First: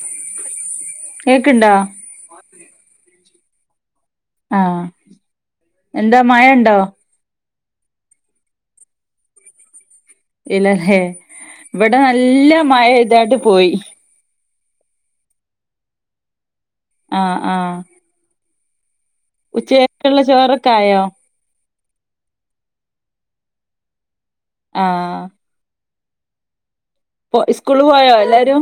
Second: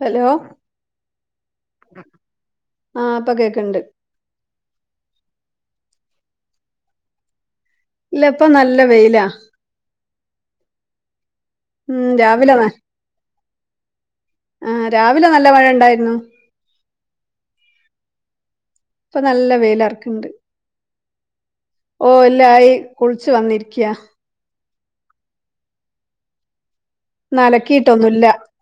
Hello കേക്ക്ണ്ടോ ആഹ് ഇപ്പൊ കേക്കണ്ട്. ആഹ് എന്താ മയൊണ്ടോ? ഇല്ല ഇപ്പ നല്ല വെയിലാ. ഇല്ലല്ലേ, ഇവിടെ ഉം നല്ല രാവിലെ ന മയ പെയ്താണ്ട് പോയി. ആഹ് രാവിലെ നല്ല മഴയുണ്ടാരുന്നു. ആഹ് ആഹ് ഇപ്പൊ നല്ല ഉച്ചയക്കുള്ള ചോറൊക്കെ ആയോ? ഓഹ് എല്ലായി കുളിച്ചു വന്നിരിക്കയാ. ആഹ് പ്പോ ഇന്ന് ഉസ്കൂളില് പോയോ അലക്കിയിട്ടൊന്നുല്ല എല്ലാരും?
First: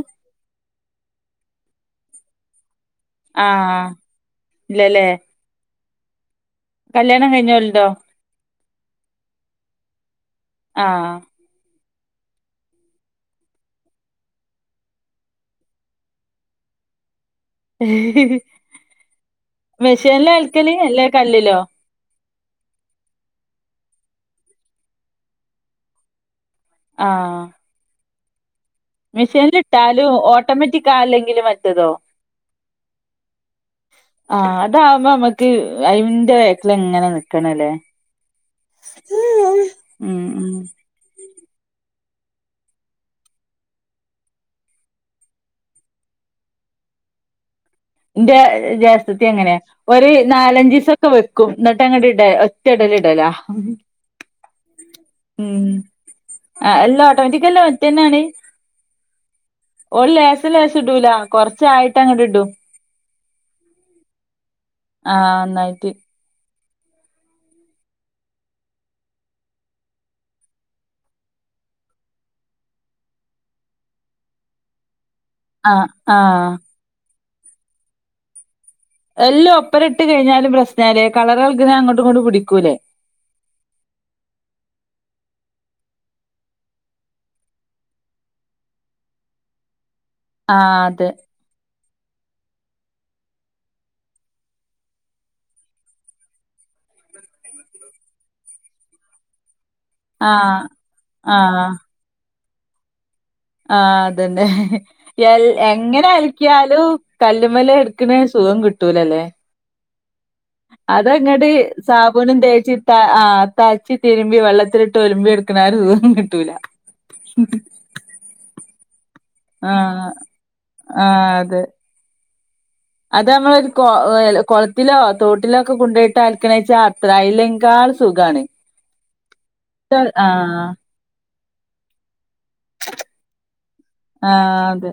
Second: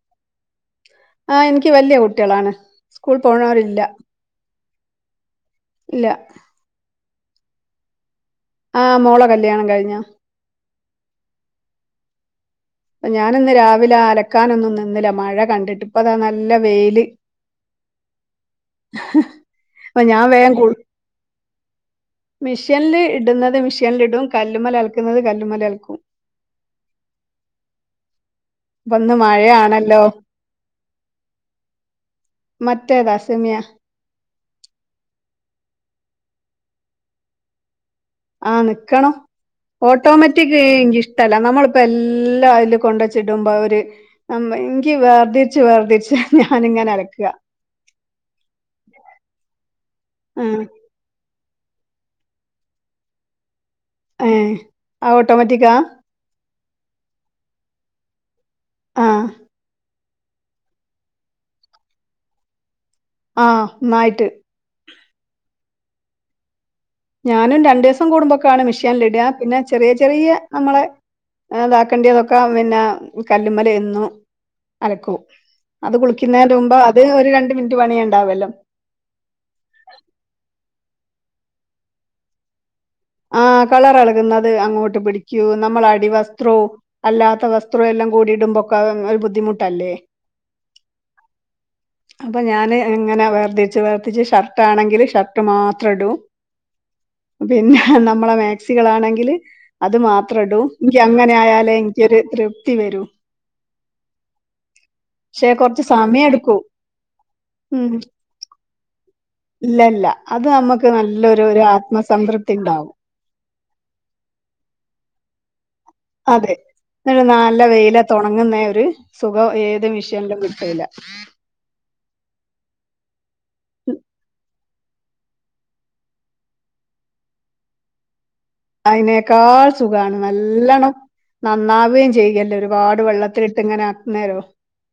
ആഹ് എനിക്ക് വല്യ കുട്ടികളാണ്, സ്കൂള് പോണോരില്ല. ആഹ് ഇല്ലല്ലേ ഇല്ല. കല്യാണം കഴിഞ്ഞോലുണ്ടോ? ആഹ് മോള കല്യാണം കഴിഞ്ഞ? ആഹ് ഞാന ഇന്ന് രാവിലെ അലക്കാനൊന്നും നിന്നില്ല മഴ കണ്ടിട്ട് ഇപ്പ അതാ നല്ല വെയില്. അപ്പൊ ഞാൻ മെഷീനില അലക്കല് അല്ലേ കല്ലിലോ? മിഷീനിൽ ഇടുന്നത് മിഷീനൽ ഇടും കല്ലുമല അലക്കുന്നത് കല്ലല്മലും അലക്കും. ആഹ്. ഇപ്പ ഇന്ന് മഴയാണല്ലോ മെഷീനിലിട്ടാലും ഓട്ടോമാറ്റിക് ആല്ലെങ്കിലും മറ്റതോ? മറ്റേതാ സെമിയ ആഹ് അതാവുമ്പോ നമ്മക്ക് അയിന്റെ വേക്കൽ എങ്ങനെ നക്കണ അല്ലേ? ആഹ് നിക്കണം ഉം ഉം ഓട്ടോമാറ്റിക് ഇൻക്ക്ഷ് ട്ടല്ല നമ്മളിപ്പ എല്ലാം അതില് കൊണ്ടുവെച്ചിട്ട് ഇടുമ്പോ അഹൊര് അമ്മ എങ്കി വേർദിച്ച് വേർദിച്ച് ഞാനിങ്ങനെ അലക്ക ഇന്റെജേഷ്ട്ടത്തി അങ്ങനെഒര് ആഹ് നാലഞ്ചിസം സം വെക്കും ന്നട്ട് അങ്ങട് ഇട ഒറ്റഇടല് ഇടല. ഏഹ് ആഹ് ഉം ഓട്ടോമാറ്റിക്കാ എല്ലാ ഓട്ടോമാറ്റിക്കല്ലമറ്റേന്നാണ്. ആഹ് ഓൾ ലേശം ലേശംഇടൂല കുറച്ചായിട്ട് അങ്ങട്ട്ഇടും. ആഹ് ന്നായിട്ട്. ആഹ് ഒന്നായ്റ്റ് ഞാനുംരണ്ടുദിസം കൂടുമ്പോക്കെയാണ് മിഷ്യനില് ഇടാ പിന്നെചെറിയ, ചെറിയ ന്നമ്മളെ അതാക്കേണ്ടിതൊക്കെ പിന്നെ കല്ലുമ്മലേന്നു അലക്കും. ആഹ് അത് ആഹ് കുളിക്കുന്നതെന്റെ അത് ഒര് രണ്ട് മിനിറ്റ് പണിയേഇണ്ടാവല്ലോ? എല്ലോം ഒപ്പരഇട്ട് കഴിഞ്ഞാലും പ്രശ്നലേ കളർഅൾക്നെ അങ്ങോട്ടുംങ്ങോട്ട് പിടിക്കൂലേ? ആഹ് കളർളകുന്നത് അങ്ങോട്ട്പിടിക്കൂ ന്നമ്മളെ അടിവസ്ത്രോം. അല്ലാത്ത വസ്ത്രോം എല്ലാം കൂടിടുമ്പൊക്കെഅഹ് ഒര്ബുദ്ധിമുട്ടല്ലേ? ആഹ് അതെ അപ്പഞാന് ഇങ്ങനെ വേർതിരിച്ച് വേർതിരിച്ച് ഷർട്ടാണെങ്കിൽ ഷർട്ട് മാത്രംഇടും പിന്നെന്നമ്മളെ മാക്സികളാണെങ്കില് അത് ആഹ് മാത്രഇടൂ ഇൻക്ക് അങ്ങനെ ആഹ് ആയാലേ ക്കൊരു തൃപ്തിവെരു. ആഹ് അതെന്നെ. എൽ പക്ഷെ കുറച്ച് സമയം എടുക്കും എങ്ങനെഅലക്കിയാലും കല്ലുമ്മല് എടുക്ക്ണേ സുഖംകിട്ടൂലലേ? ഇല്ലല്ല അത് ന്നമ്മുക്ക് നല്ലൊരു രു സാബൂണും ആത്മസംതൃപ്തി തേച്ച് ത ഉണ്ടാവും ആഹ് തച്ച്തിരുമ്പി വെള്ളത്തിലിട്ട് ഒലുമ്പിട്ക്ക്ണേ ആഒരുസുഖം അതെന്നട്ട് ന്നല്ലേവെയ്ലത്ത് ഒണങ്ങുന്നേഒര് സുഖം ഏത് ആഹ് മിഷേനിലുംകിട്ടൂല. ആഹ് അതെ അത് അമ്മൾ ഒരു കുളത്തിലോ തോട്ടിലോഒക്കെ കൊണ്ടോയിട്ട് അൽക്ക്ണേവെച്ചാ അത്രായില്ലെങ്കാൾ സുഖാണ്. അയ്നേക്കാൾ സുഖാണ് ആഹ് ന്നല്ലെണ്ണം നന്നാവേം ചെയ്യല്ലേ ഒരുപാട് വെള്ളത്തിലിട്ട് ഇങ്ങനെ ആക്കുന്നേരോ ആഹ് അതെ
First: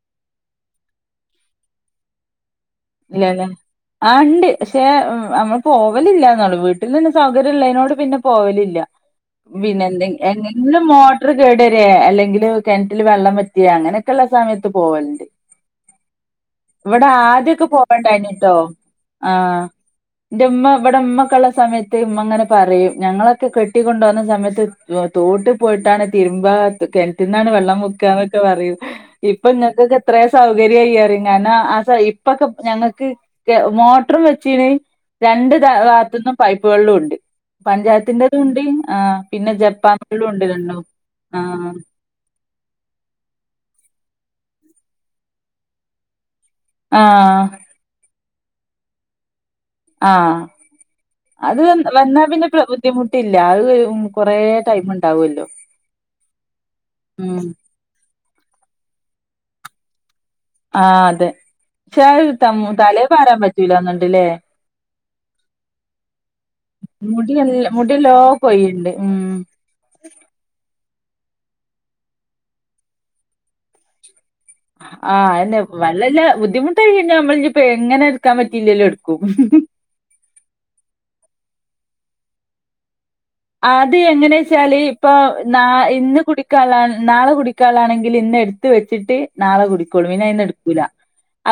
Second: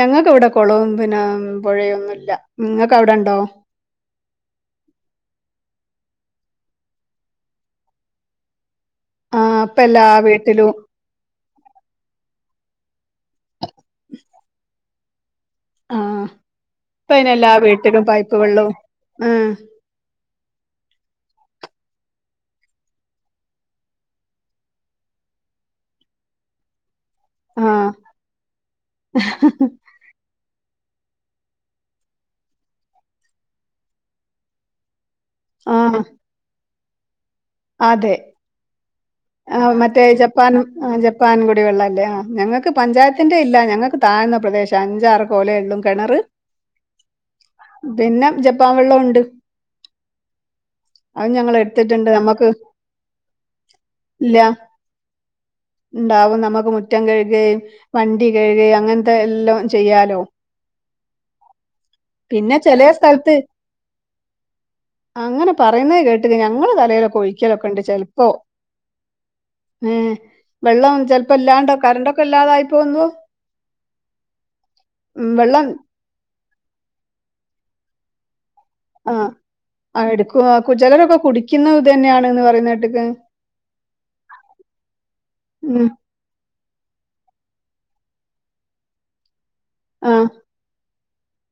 ഞങ്ങൾക്ക് ഇവടെ കൊളവും പിന്നെ പുഴയൊന്നുല്ല നിങ്ങക്ക് അവിടെഇണ്ടോ? ഇല്ലല്ലേ ആഹ് ഉണ്ട് പക്ഷേഅമ്മള് പോവലില്ല എന്നുള്ളു വീട്ടിലെന്നെ സൗകര്യംള്ളതിനോട് പിന്നെപോവലില്ല. ആ ഇപ്പൊ എല്ലാ പിന്നെന്തി എങ് വീട്ടിലും ഇന്ന്മോ ട്ട്റ് കേടരെ അല്ലെങ്കില് കെണ്റ്റിൽ വെള്ളംവറ്റിയേ അങ്ങനെയൊക്കെഉള്ള സമയത്ത്പോവലുണ്ട്. ആ ഇപ്പൊ അതിന് എല്ലാ ഇവടെആദ്യൊക്കെ വീട്ടിലും പൈപ്പ് പോവണ്ടായിന്നിട്ടോ വെള്ളവും ഉം, ആഹ് ഇന്റെ ഉമ്മ ഇവിടെഉമ്മക്കള്ള സമയത്ത് ഉമ്മഅങ്ങനെ പറയും ഞങ്ങളൊക്കെ കെട്ടിക്കൊണ്ടോന്ന സമയത്ത് ജോ തോട്ട്പോയിട്ടാണ് തിരുമ്പ കെണ് റ്റ്ന്നാണ് ആ വെള്ളം മുക്കന്നൊക്കെ പറയും ഇപ്പൊനിഞകൊക്കെ എത്ര സൗകര്യയിഅറി ഞാനാ അസ ഇപ്പൊക്കെ ഞങ്ങൾക്ക് കെ മോട്ട്റും വെച്ച്ണ് രണ്ട് ത ആ ഭാഗത്ന്നും പൈപ് വെള്ളൊണ്ട്. പഞ്ചായത്തിന്റെതൂണ്ട്ആഹ് ആഹ് മറ്റേ ജെപ്പാ ആഹ് ജെപ്പാൻ കൂടി ആഹ് വെള്ളല്ലേ ആഹ് ഞങ്ങൾക്ക് പഞ്ചായത്തിന്റെ ഇല്ല ഞങ്ങക്ക് താഴ്ന്ന പ്രദേശാ അഞ്ചാറ് കോലേള്ളൂ കെണെറ് ആഹ് പിന്നെ ജെപ്പാൻ വെള്ളോണ്ട്. ആഹ് അത് വന് എടുത്തിട്ടുണ്ട് വെന്നാ പിന്നെ നമുക്ക് പ്ര ബുദ്ധിമുട്ടില്ല അയ് ഉം കൊറേ ഇല്ല ടൈം ഉണ്ടാവുമല്ലോ ഇണ്ടാവുംന്നമ്മക്ക് മുറ്റം ഉം കഴുകേ വണ്ടി കഴ്കേ അങ്ങൻത്തെ എല്ലൊം ചെയ്യാലോ ആഹ് അതെ ചേ തം പിന്നെ ചില തലേ സ്ഥലത്ത് പാരാൻ പറ്റൂലാന്നിണ്ട്ല്ലേ അങ്ങനെ പറയുന്നെ കേട്ടിക്ക് ഞങ്ങള് തലെലൊക്കെ മുടിയെല്ല ഒയിക്കലൊക്കെണ്ട് മുടിയെല്ലോം ചെൽപ്പോ കൊഴിയ്ണ്ട് ഉം ഏഹ് വെള്ളം ചെൽപ്പല്ലാണ്ട് കർണ്ടൊക്കെ ഇല്ലാതൊയിപ്പോമ്പോ ആഹ് അയന്നെ വെള്ളം വള്ളല്ല ബുദ്ധിമുട്ടായി കയ്ഞ്ഞ ഞമ്മൾ ഇഞ്ഞിപ്പ എങ്ങനെ ക്കാൻ പറ്റില്ലേലും എട്ക്കും ആഹ് ആഹ് എടുക്കും ആക്കും ചെലെരൊക്കെ കുടിക്കുന്ന ഇതെന്ന്യാണന്ന് പറയ്ന്നേട്ടിക്ക് ആത് എങ്ങെനേച്ചാല് ഇപ്പോ ന്നാ ഉം ഇന്ന് കുടി ക്കാള്ളാ നാളെ കുടിക്കാള്ളാണെങ്കിൽ ഇന്ന് എട്ത് വെച്ചിട്ട് നാളെകുടി കൊള്ളു പിന്നെ ആഹ് അയ്‌ന്ന് ഇട്ക്കൂല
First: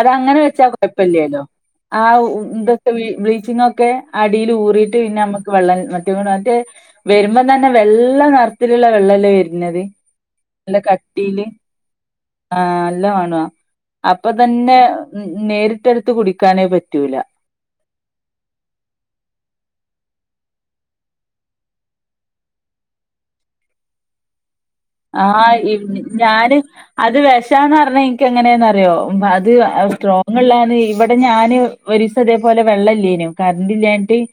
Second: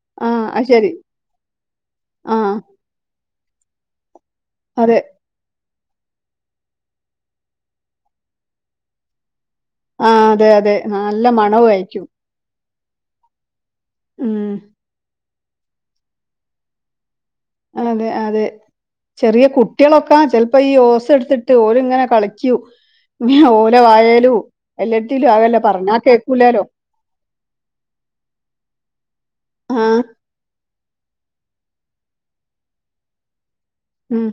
അതങ്ങനെ ആഹ് അത് ശരി വെച്ചാകൊയ്പ്പല്ല്യേലോ ആ വു ആഹ് ന്ത് ബ്ലീച്ചിങ്ങൊക്കെ അടീൽ ഊറീട്ട് അതെ പിന്നമ്മക്ക് വെള്ളം മറ്റ മറ്റേ വെരുമ്പം തന്നെ വെള്ള നെർത്തിലിള്ള വെള്ളല്ലേ വെര്നത് ആഹ് അതെ അതെ നല്ല നല്ല കട്ടീല് മണവു ആയിരിക്കും ആഹ് ല്ല മണുവാ അപ്പൊ ഉം തന്നെ നേരിട്ടെടുത്ത് കുടിക്കാനേ പറ്റൂല അതെ അതെ ചെറിയെ കുട്ട്യളൊക്ക ചെൽപ്പൊ ഈ ഓസെട്ത്തിട്ട് ഓരിങ്ങനെ കളിക്കൂ ഓലെ വായേലു ആഹ് ഇ ഞാന് അത് വിഷാന്നർഞ്ഞെ ഇൻക്ക് എങ്ങനേന്നറിയോ അത് ഏഹ് ആഹ് സ്ട്രോ അങ്ങള്ളേന്ന് ഇവിടെ ഞാന് ഒരീസെ ഇതേപോലെ വെള്ളെല്ല്യേനു കര്ന്റില്ല്യാഞ്ട്ട് ഉം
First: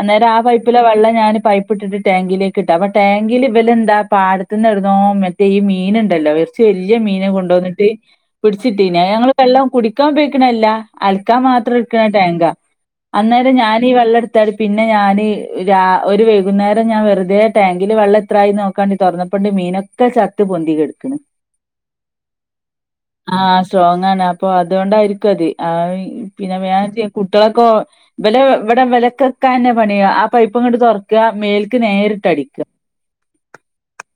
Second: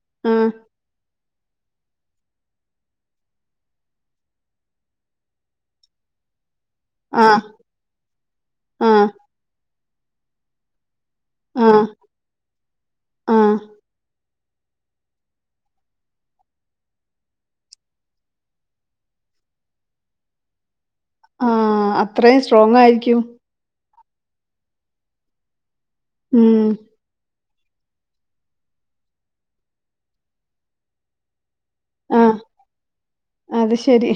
അന്നേരം ആ ആഹ് പൈ പ്പിലെ വെള്ള ഞാന് പൈപ്പിട്ടിട്ട് ടാങ്കിലേക്ക് ഇട്ട് അപ്പ ടാങ്കില് ഇവെലെന്താ പാടത്തിന്നിട് നോ മറ്റേ ഈ മീനിണ്ടല്ലോ വേസ് ചെല്ല്യെ മീനെ ആഹ് കൊണ്ടോന്നിട്ട് പിട്ച്ചിട്ടീനി അ ആഹ് ഞങ്ങള് വെള്ളം കുടിക്കാൻ ഉപയ്ഗിക്കിണല്ല അൽക്കാമാത്രം ആഹ് ഇക്ക്ണ ടാങ്കാ ആഹ് അന്നേരം ഞാൻ ഈ വെള്ളെട് ത്തട് പിന്നെ ഞാന് രാ ഒരു വൈകുന്നേരം ഞാൻ വെറുതേ ടാങ്കില് വെള്ളെത്രായി നോക്കാണ്ടി തൊർന്നപ്പണ്ട് മീനൊ ക്കെ ചത്ത് പൊന്തി കെട്ക്കിണ് ആഹ് അത്രേം സ്ട്രോങ് ആയിര്ക്കും ആഹ് സ്ട്രോങ്ങാണ് അപ്പൊ അതൊണ്ടായിരിക്കും അത് ആയ് പിന്നെ ഉം വേ കുട്ട്യാളൊക്കോ ഇവലെ ഇവടെ ഇവലക്കക്കാന്നെ പണി ആഹ് പൈപ്പിങ്ങട്ട് തൊർക്ക മേൽ ക്ക് നേരിട്ട് ആഹ് അടിക്ക അത് ശരി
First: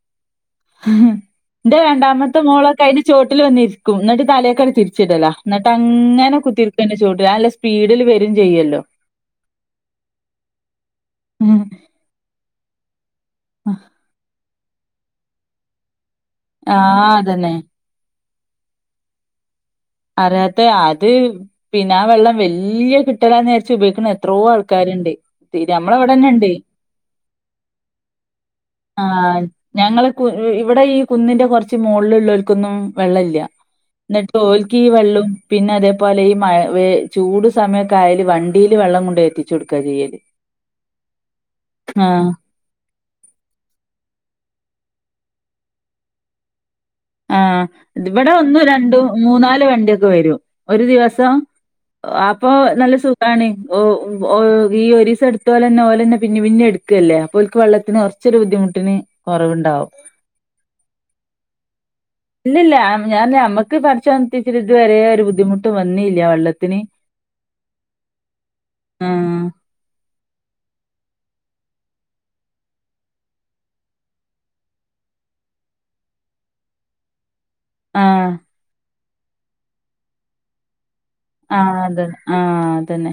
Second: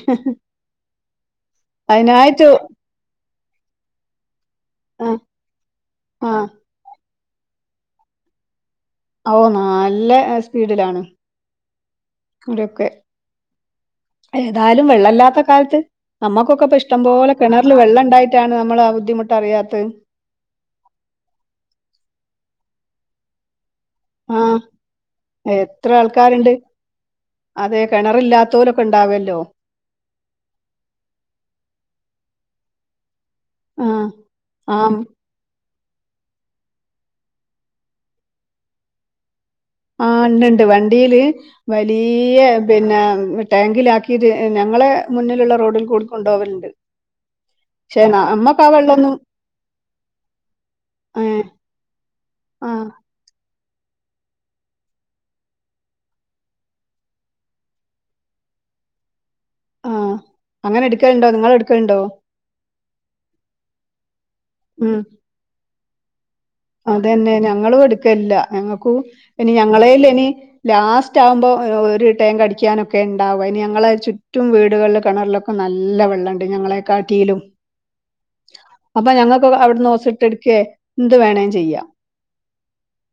ന്റെ രണ്ടാമത്തെ അതിനായിട്ട് മോളൊക്കെ അയ്ന്റെ ചോട്ടില് വന്നിരിക്കും ഇന്നിട്ട് തലേ ക്കണ് ആഹ് തിരിച്ചിടിലാ ഇന്നിട്ടങ്ങനെ ആഹ് കുത്തിര്ക്കും അൻ്റെ ചോട്ടിൽ ആല്ല സ്പീഡിൽ വരും ചെയ്യല്ലോ ഓഹ് നാല്ല എഹ് സ്പീഡിലാണ് ഇതൊക്കെ ഏതായ്ലും വെള്ളെല്ലാത്ത കാൽത്ത് നമ്മക്കൊക്കെ ഇപ്പ ആഹ് ഇഷ്ടംപോലെ അതന്നെ കെണർല് വെള്ളെണ്ടായ് ട്ടാണ് നമ്മള് ആഹ് ബുദ്ധിമുട്ടറിയാത്ത് അറിയാത്തെ അത് പിന്നാ വെള്ളം വെല്ല്യെ കിട്ടലാ നേരാച്ച ഉപയ്ക്കിന്നെ ത്രോ ആഹ് ആൾക്കാരിണ്ട് സ്ഥിര അമ്മളെവ്ടെന്നെണ്ട് അതേ കെണറില്ലാത്തോലൊക്കെ ഈണ്ടാവല്ലോ ആഹ് ഞങ്ങള് കു ഇ ഇവ്ടെ ഈ കുന്നിന്റെ കൊർച്ച് മോള്ള് ഇള്ളോൽക്കൊന്നും വെള്ളെല്ല്യ ആഹ് ഇന്നിട്ടോൽ ആഹ് ലും പിന്നെ അതേപോലെ ഈ മയ വേ ചൂട് സമയക്കായല് വണ്ടീല് വെള്ളം കൊണ്ടൊയെത്തി ആഹ് ഇണ്ടിണ്ട് വണ്ടീല് ആഹ് വലീയ്യെ പിന്നെ ടാങ്കിലാക്കിത് ഞങ്ങളെ മുന്നിലുള്ള റോഡിൽ കൂടി കൊണ്ടോവൽണ്ട് ആഹ് ഇവിടെ ഒന്നും രണ്ടു വെള്ളൊന്നും മൂന്നാല് വണ്ടിയൊക്കെ വരൂ ഒരു ദിവസം ഏഹ് അപ്പൊ ആഹ് നല്ല സു ഖാണ് ഓഹ് ഓഹ് ഈ ഒരീസംടുത്തോലെന്നെ ഓലന്നെ പിന്നെ പിന്നെ എടുക്കല്ലേ അപ്പോ ഓൽക്ക് വെള്ളത്തിനോർ ഇച്ചരി ബുദ്ധിമുട്ടിന് കുറവുണ്ടാവും അഹ് അങ്ങനെ എടുക്കേണ്ടോ ക്കാനുണ്ടോ നിങ്ങളടുക്കേണ്ടോ ഇല്ലല്ല ഞാൻഞമ്മുക്ക് പടച്ചോൻത്തിച്ചു ഉം ഇതുവരെ ഒരു ബുദ്ധിമുട്ട് വന്നില്ല വെള്ള അതന്നെ ഞങ്ങളും എടുക്കല്ല ഞങ്ങക്കും ആഹ് ഇനി ഞങ്ങളേല ഇനി ലാസ്റ്റ് ആഉമ്പോ ഒരു ടാങ്കടിക്കാനൊക്കെ ഉണ്ടാവും ഇനി ഞങ്ങളെ ചുറ്റും വീടുകളിൽ കിണറിലൊ നല്ല വെള്ളണ്ട് ഞങ്ങളെ കാട്ടിലും ആഹ് അപ്പൊ ഞങ്ങക്ക് അവിടുന്ന് ഓസ്ട്ട എടുക്കേ എന്ത്‌ വേണേ ആഹ് അത ആഹ് അതന്നെ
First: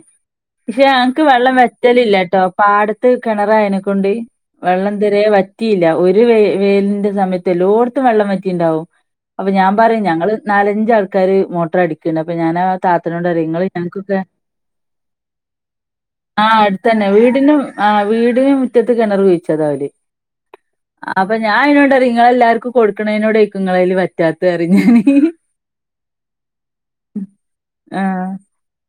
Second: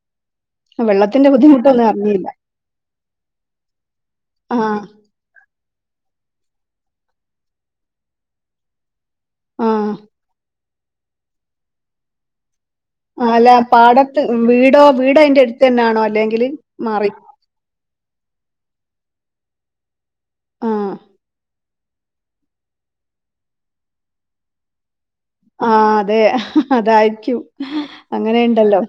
പക്ഷെ ഞൻക്ക് വെള്ളത്തിന്റെ വെള്ളം ബുദ്ധിമുട്ടൊന്നും വെറ്റലില്ല അറിഞ്ഞില്ല ട്ടോ പാടത്ത് കിണറായനെക്കൊണ്ട് ആഹ് വെള്ളം തെരെ വറ്റിയില്ല ഒരു വെ വേലിന്റെ സമയത്ത് എല്ലോട്ത്തും വെള്ളം വറ്റിണ്ടാവും അപ്പൊ ഞാൻ ആഹ് പറയും ഞങ്ങള് നാലഞ്ച ആൾക്കാാര് മോട്ടർ അടിക്ണ്ട് അപ്പൊ ഞാനാ ത്തനോടറിം അല്ല ഇങ്ങള് ഞങക്കൊക്കെ പാടത്ത് വീടോ വീട് അയിന്റെ അടുത്ത് തന്നെയാണോ അല്ലെങ്കില് ആഹ് അടുത്തന്നെ മാറി വീടിനും ആഹ് വീടിന് മുറ്റത്ത് കിണർ കുഴിച്ചത ഓല് ആഹ് അപ്പൊ ഞാൻ അയ്നോടുറി ങ്ങളെല്ലാർക്കും കൊടുക്കണയ്നോടക്കും ങ്ങളേല് വറ്റാത്തറിം ഞ്ഞാന് ആഹ് അതെ അതായിരിക്കും ആഹ് അങ്ങനെയുണ്ടല്ലോ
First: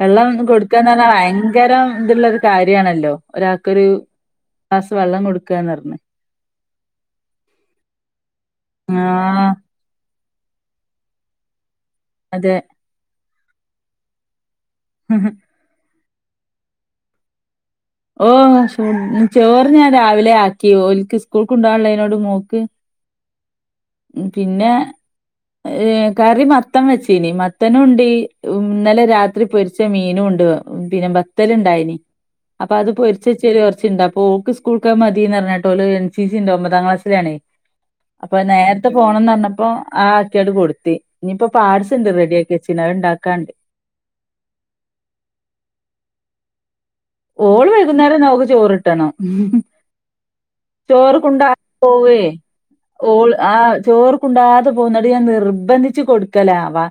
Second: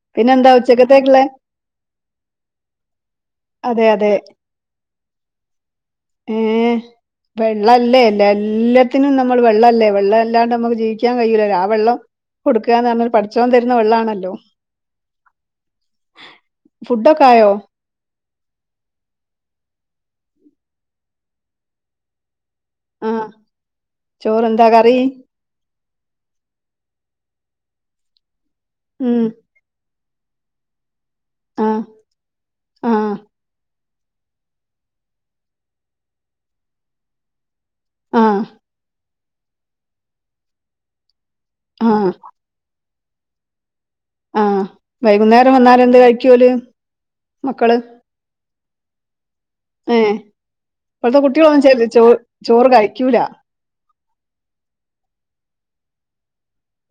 വെള്ളം പിന്നെന്താ കൊടുക്കന്ന പറഞ്ഞാ ഉച്ചക്കത്തേക്കുള്ളെ ഭയങ്കരം ഇതള്ളരു കാര്യണല്ലോ ഒരാൾക്കൊരു അതെ അതെ ഗ്ലാസ്സ് വെള്ളം കൊടുക്കന്നർഞഹ് ഏഹ് വെള്ളല്ലേ അല്ലേ എല്ലാത്തിനും നമ്മൾ ആഹ് വെള്ളല്ലേ വെള്ള ല്ലാണ്ട് നമുക്ക് ജീവിക്കാൻ കഴയൂലല്ലോ ആ വെള്ളം അതെ കൊടുക്കന്ന് പറഞ്ഞാൽ പടച്ചോൻ തരുന്ന വെള്ളണല്ലോ ഉ ഉം ഫുഡൊക്കെ ആയോ ഓഹ് ചേറ് ഞാൻ രാവിലെ ആക്കി ഒക്ക് സ്കൂൾക്ക്ണ്ടോള്ളത് കൊണ്ട് അതിനോട് മോക്ക് ആഹ് ഉം ചോറെന്താ പിന്നെ കറി കറി മത്തം വെച്ചീനി മത്തനുണ്ട് ഇന്നലെ ഉം രാത്രി പൊരി ച്ച മീനും ഉണ്ട് പിന്നെ ബെത്തൽ ആഹ് ണ്ടായിനി അപ്പൊ അത് ആഹ് പൊരിച്ചച്ചയ്ല് കൊർ ച്ണ്ടഅപ്പോ ഓക്ക് സ്കൂൾക്കഹ് മതീന്ന് ർഞേട്ടോ ഓള് എൻ സി ഉണ്ട് ഒമ്പതാം ക്ലാസിലണേ അപ്പൊ ആഹ് നേരത്തെ പോണംന്ന് പറഞ്ഞപ്പോ ആ ആക്ക്യാട് കൊടുത്തി ഇനിയിപ്പോ പാഴ്സ്ണ്ട് ആഹ് റെഡി ആക്കി കച്ചിന് അഹ് ണ്ടാക്കാണ്ട് ആഹ് വൈകുന്നേരം വന്നാലന്ത് കഴിക്കുല് ഓള് വൈകുന്നേരം അവക്ക് ചോറിട്ടണം ഏഹ് ഇപ്പഴത്തെ ചോർക്കുണ്ട കുട്ടികളൊന്നും ചെ ചോ പോവ ചോറ് കഴിക്കൂല ഓൾ ആഹ് ചോർ കുണ്ടാആതെ പോഉ ന്നട്ട് ഞാൻ നിർബന്ധിച്ച് കൊടുക്കലാവാ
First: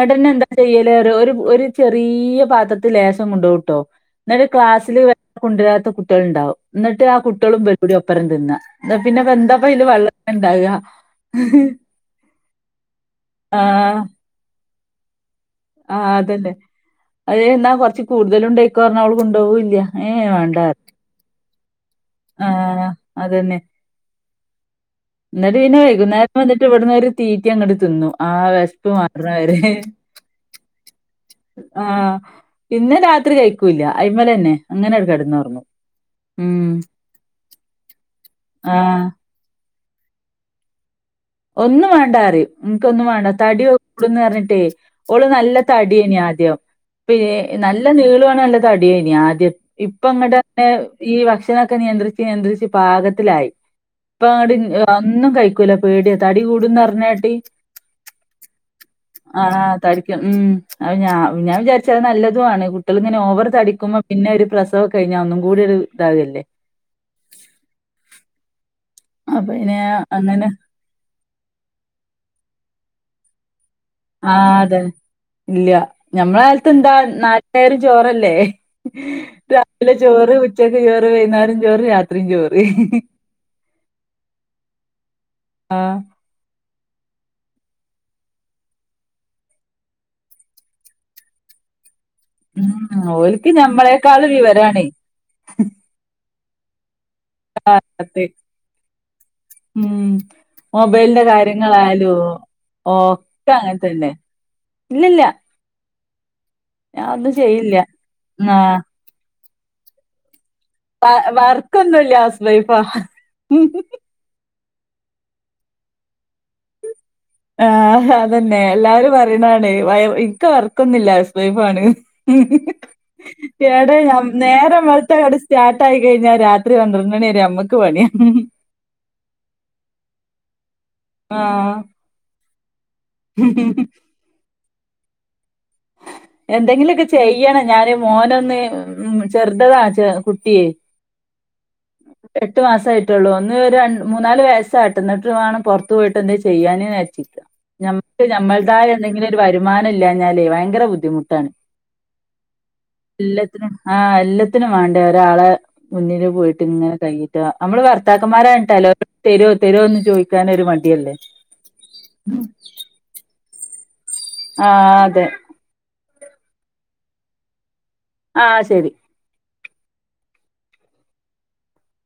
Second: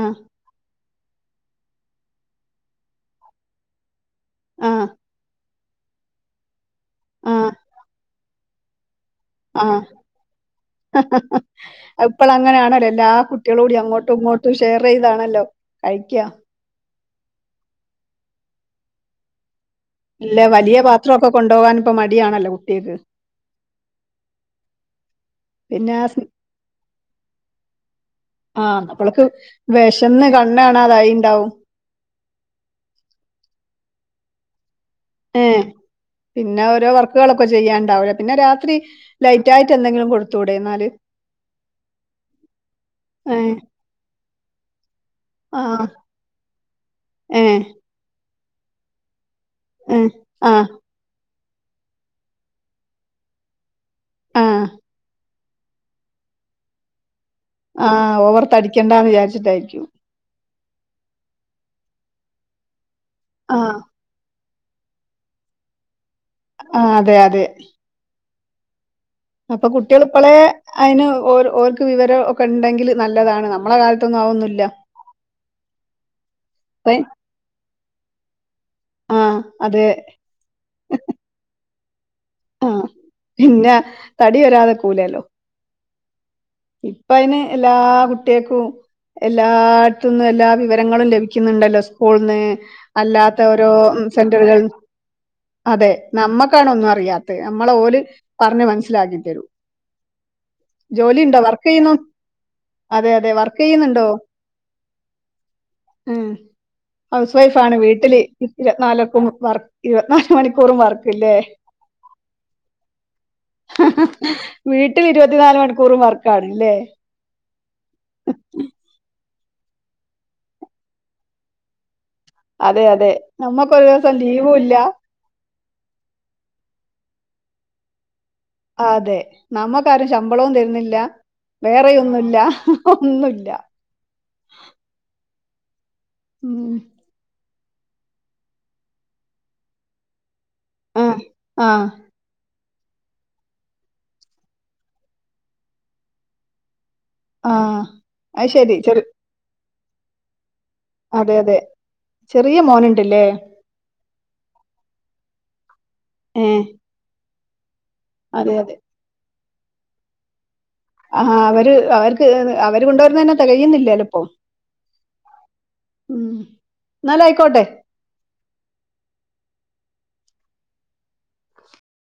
ആഹ് എന്താ ചെയ്യല് ലേറ്യോ ഒരു ഒര് ചെറിയ പാത്രത്തിൽ ലേശം കൊണ്ടോഉട്ടോ എന്നിട്ട് ആഹ് ക്ലാസ്സില് കൊണ്ടുരാത്ത കുട്ടികൾണ്ടാവും എന്നിട്ട് ആ ആഹ് കുട്ടിളും വെല്ടി ഒപ്പരം തിന്ന ന്നാ പിന്നെപ്പ എന്താപ്പ ആഹ് അയില് വെള്ളം ഇണ്ടാക അഹ് ഇപ്പൾ അങ്ങനെയാണല്ലോ എല്ലാ കുട് ട്ട്യളൂടി ആഹ് അങ്ങോട്ടും ഇങ്ങോട്ടും ഷെയർ ചെയ്താണല്ലോ ആഹ് കഴിക്ക അതന്നെ അത് എന്നാ കൊറച്ച് കൂടുതലും ണ്ടായികോ ർഞ്ഞാ ഓള് കൊണ്ടോഉല്ല ഇല്ല വലിയ പാത്ര ഒക്കെ കൊണ്ടോആൻ ഇപ്പോ മടിയണല്ലോ ആഹ് കുട്ട്യേക്ക് എന്നിട്ട് പിന്നെ ആ സ് വൈകുന്നേരം വന്നിട്ട് ഇവിടന്ന് ഒരു തീറ്റി അങ്ങട്ട് തിന്നു ആ വിശ്പ് മാറുന്നവരേ വിഷന്ന് കണ്ണണാതായിണ്ടാവും ആഹ് പിന്ന രാത്രി കഴിക്കൂല്ല അയിമലന്നെ അങ്ങനെട് കടക്കു ഏഹ് പിന്നെ ഓരോ വർക്കുകളൊക്കെ ചെയ്യാണ്ടാവില്ല പിന്നെ രാത്രി ആഹ് ലൈറ്റ് ആയിട്ട് എന്തെങ്കിലും കൊടുത്തൂടെ ന്നാല് ഒന്നും വേണ്ട അറിയും നിനക്ക് ഒന്നും വേണ്ട ഏഹ് തടി കൂടന്ന് പറഞ്ഞിട്ടേ ഓള് നല്ല ആഹ് തടിയേഞ് ആദ്യം പി നല് ഏഹ് നല്ല നീളവാേ നല്ല തടിയനി ആദ്യം ഇപ്പ ഏഹ് ഇങ്ങടെ ആഹ് ഈ ഭക്ഷണംമൊക്കെ നിയന്ത്രിച്ച് നിയന്ത്രിച്ച് പാകത്തിലായി ഇപ്പ അങ്ങട്ട ആഹ് ഒന്നും കഴ ക്കൂല പേടിയ തടി കൂടന്ന്റിഞ്ഞാട്ടി ആഹ് ഓവർ തടി ആഹ തടിക്കും ഉം അ ഞ ഞാൻ വിചാരിച്ചത് നല്ലതുവാണ് മക്കളിങ്ങന ഓവർ ആഹ് തടിക്കുമ്പോൾ പിന്നെ ഒരു പ്രസവം കഴിഞ്ഞാൽ ഒന്നും കൂടി ഒരു ഇതാവകല്ലേ ആ അതെ അതെ അപ്പൊ പിന്നെ കുട്ടികൾ ഇപ്പളെ അങ്ങനെ അയിന് ഓൽ ഓൽക്ക് വിവരം ഒക്കെ ഉണ്ടെങ്കിൽ നല്ലതാണ് നമ്മളെ കാലത്ത് ആഹ് അതെ ഇല്ല ഞമ്മളെ കാലത്ത് ഇപ്പ എന്താ നാട്ടേരും ജോറല്ലേ ആഹ് അതെ രാവിലെ ചോറ് ഉച്ചക്ക് ചോറ് വൈന്നേരം ചോറ് രാത്രിയും ചോറ് ആഹ് പിന്നെ തടി വരാതിരികൂലല്ലോ ആഹ് ഇപ്പയിന് എല്ലാ കുട്ടേൾക്കും. എല്ലായിടത്തുന്നും എല്ലാ വിവരങ്ങളും ലഭിക്കുന്നുണ്ടല്ലോ സ്കൂൾന്ന് ഉം അല്ലാത്ത ഓൽക്ക് ഓരോ ഞമ്മളെക്കാളും സെന്ററുകൾന്ന് വിവരാണേ അതെ നമ്മക്കാണൊന്നും അറിയാ ത്ത് നമ്മളെ ഓല് പത്ത് പറഞ്ഞ് മനസിലാക്കി തരും ഉം മൊബൈലിന്റെ ജോലിണ്ടോ? വർക്കിയ്യുന്നു കാര്യങ്ങളായാലും അതെ അതെ ഒക്കെ അങ്ങനെ വർക്കിയ്യുന്നുണ്ടോ? തന്നെ ഇല്ലല്ല ഉം ഞാൻ ഒന്നും ഹൗസ് വൈഫാണ് ചെയ്യില്ല വീട്ടില് ഇത്തി ആഹ് നാലൊക്ക വർ ഇരുവത്നാല് മണിക്കൂറും വ വർക്ക്ല്ലേ വർക്കൊന്നുല്ല ഹൗസ് വൈഫാ ഹ് ഹ് വീട്ടിൽ ഇരുപത്തിനാല് മണിക്കൂറും വർക്കാണ്ല്ലേ ആഹ് അതന്നെ എല്ലാരും പറയണാണ്യ ഇൻക്ക് വർക്കൊന്നുല്ല ഹൗസ് വൈഫാണ്ന്ന്. അതെ അതെ നമ്മക്കൊരു എടെ ദിവസം ഞാ ലീവും ഇല്ല നേരം വെ ൾത്ത അങ്ങട്ട് സ്റ്റാർട്ടായി കഴിഞ്ഞാൽ രാത്രി പന്ത്രണി വരെ ഞമ്മക്ക് പണിയാ അതെ നമ്മക്കാരും ശമ്പളവും തരുന്നില്ല ആഹ് വേറെയൊന്നുല്ല ഒന്നുല്ല. ഉം എന്തെങ്കിലുമൊക്കെ ചെയ്യണം ഞാൻ മോനൊന്ന് ഉം ചെറുതതാണ് കുട്ടിയെ ആഹ് ആഹ് എട്ട് മാസായിട്ടൊള്ളൂ ഒന്ന് ഒരു ര മൂന്നാല് വയസ്സാകട്ടെ എന്നിട്ട് വേണം പൊറത്ത് പോയിട്ട് എന്തേനും ചെയ്യാന് വിചാരിച്ചി ക്ക ആഹ് നമ്മക്ക് അത് ശെരി നമ്മൾതായ ചെറി എന്തെങ്കിലും ഒരു വരുമാനം ഇല്ലാന്നാലേ വയങ്കര ബുദ്ധി അതെ ബുദ്ധിമുട്ടാണ് അതെ ചെറിയ മോനുണ്ടല്ലേ എല്ലാത്തിനും ആഹ് എല്ലത്തിനും വേണ്ടേ ഒരാളെ മുന്നില് ഏഹ് പോയിട്ടിങ്ങനെ കൈയിട്ടാ നമ്മള് അതെ അതെ ഭർത്താക്കന്മാരായിട്ടല്ലോ തെരോ തെരോന്ന് ചോയി ക്കാനൊരു മടിയാത്. ആഹ് അവര് അവർക്ക് അവര് കൊണ്ടുവരുന്നന്നെ തെകയുന്നില്ലലിപ്പോ ആഹ് അതെ ഉം ന്നാലൈക്കോട്ടെ ആഹ് ശരി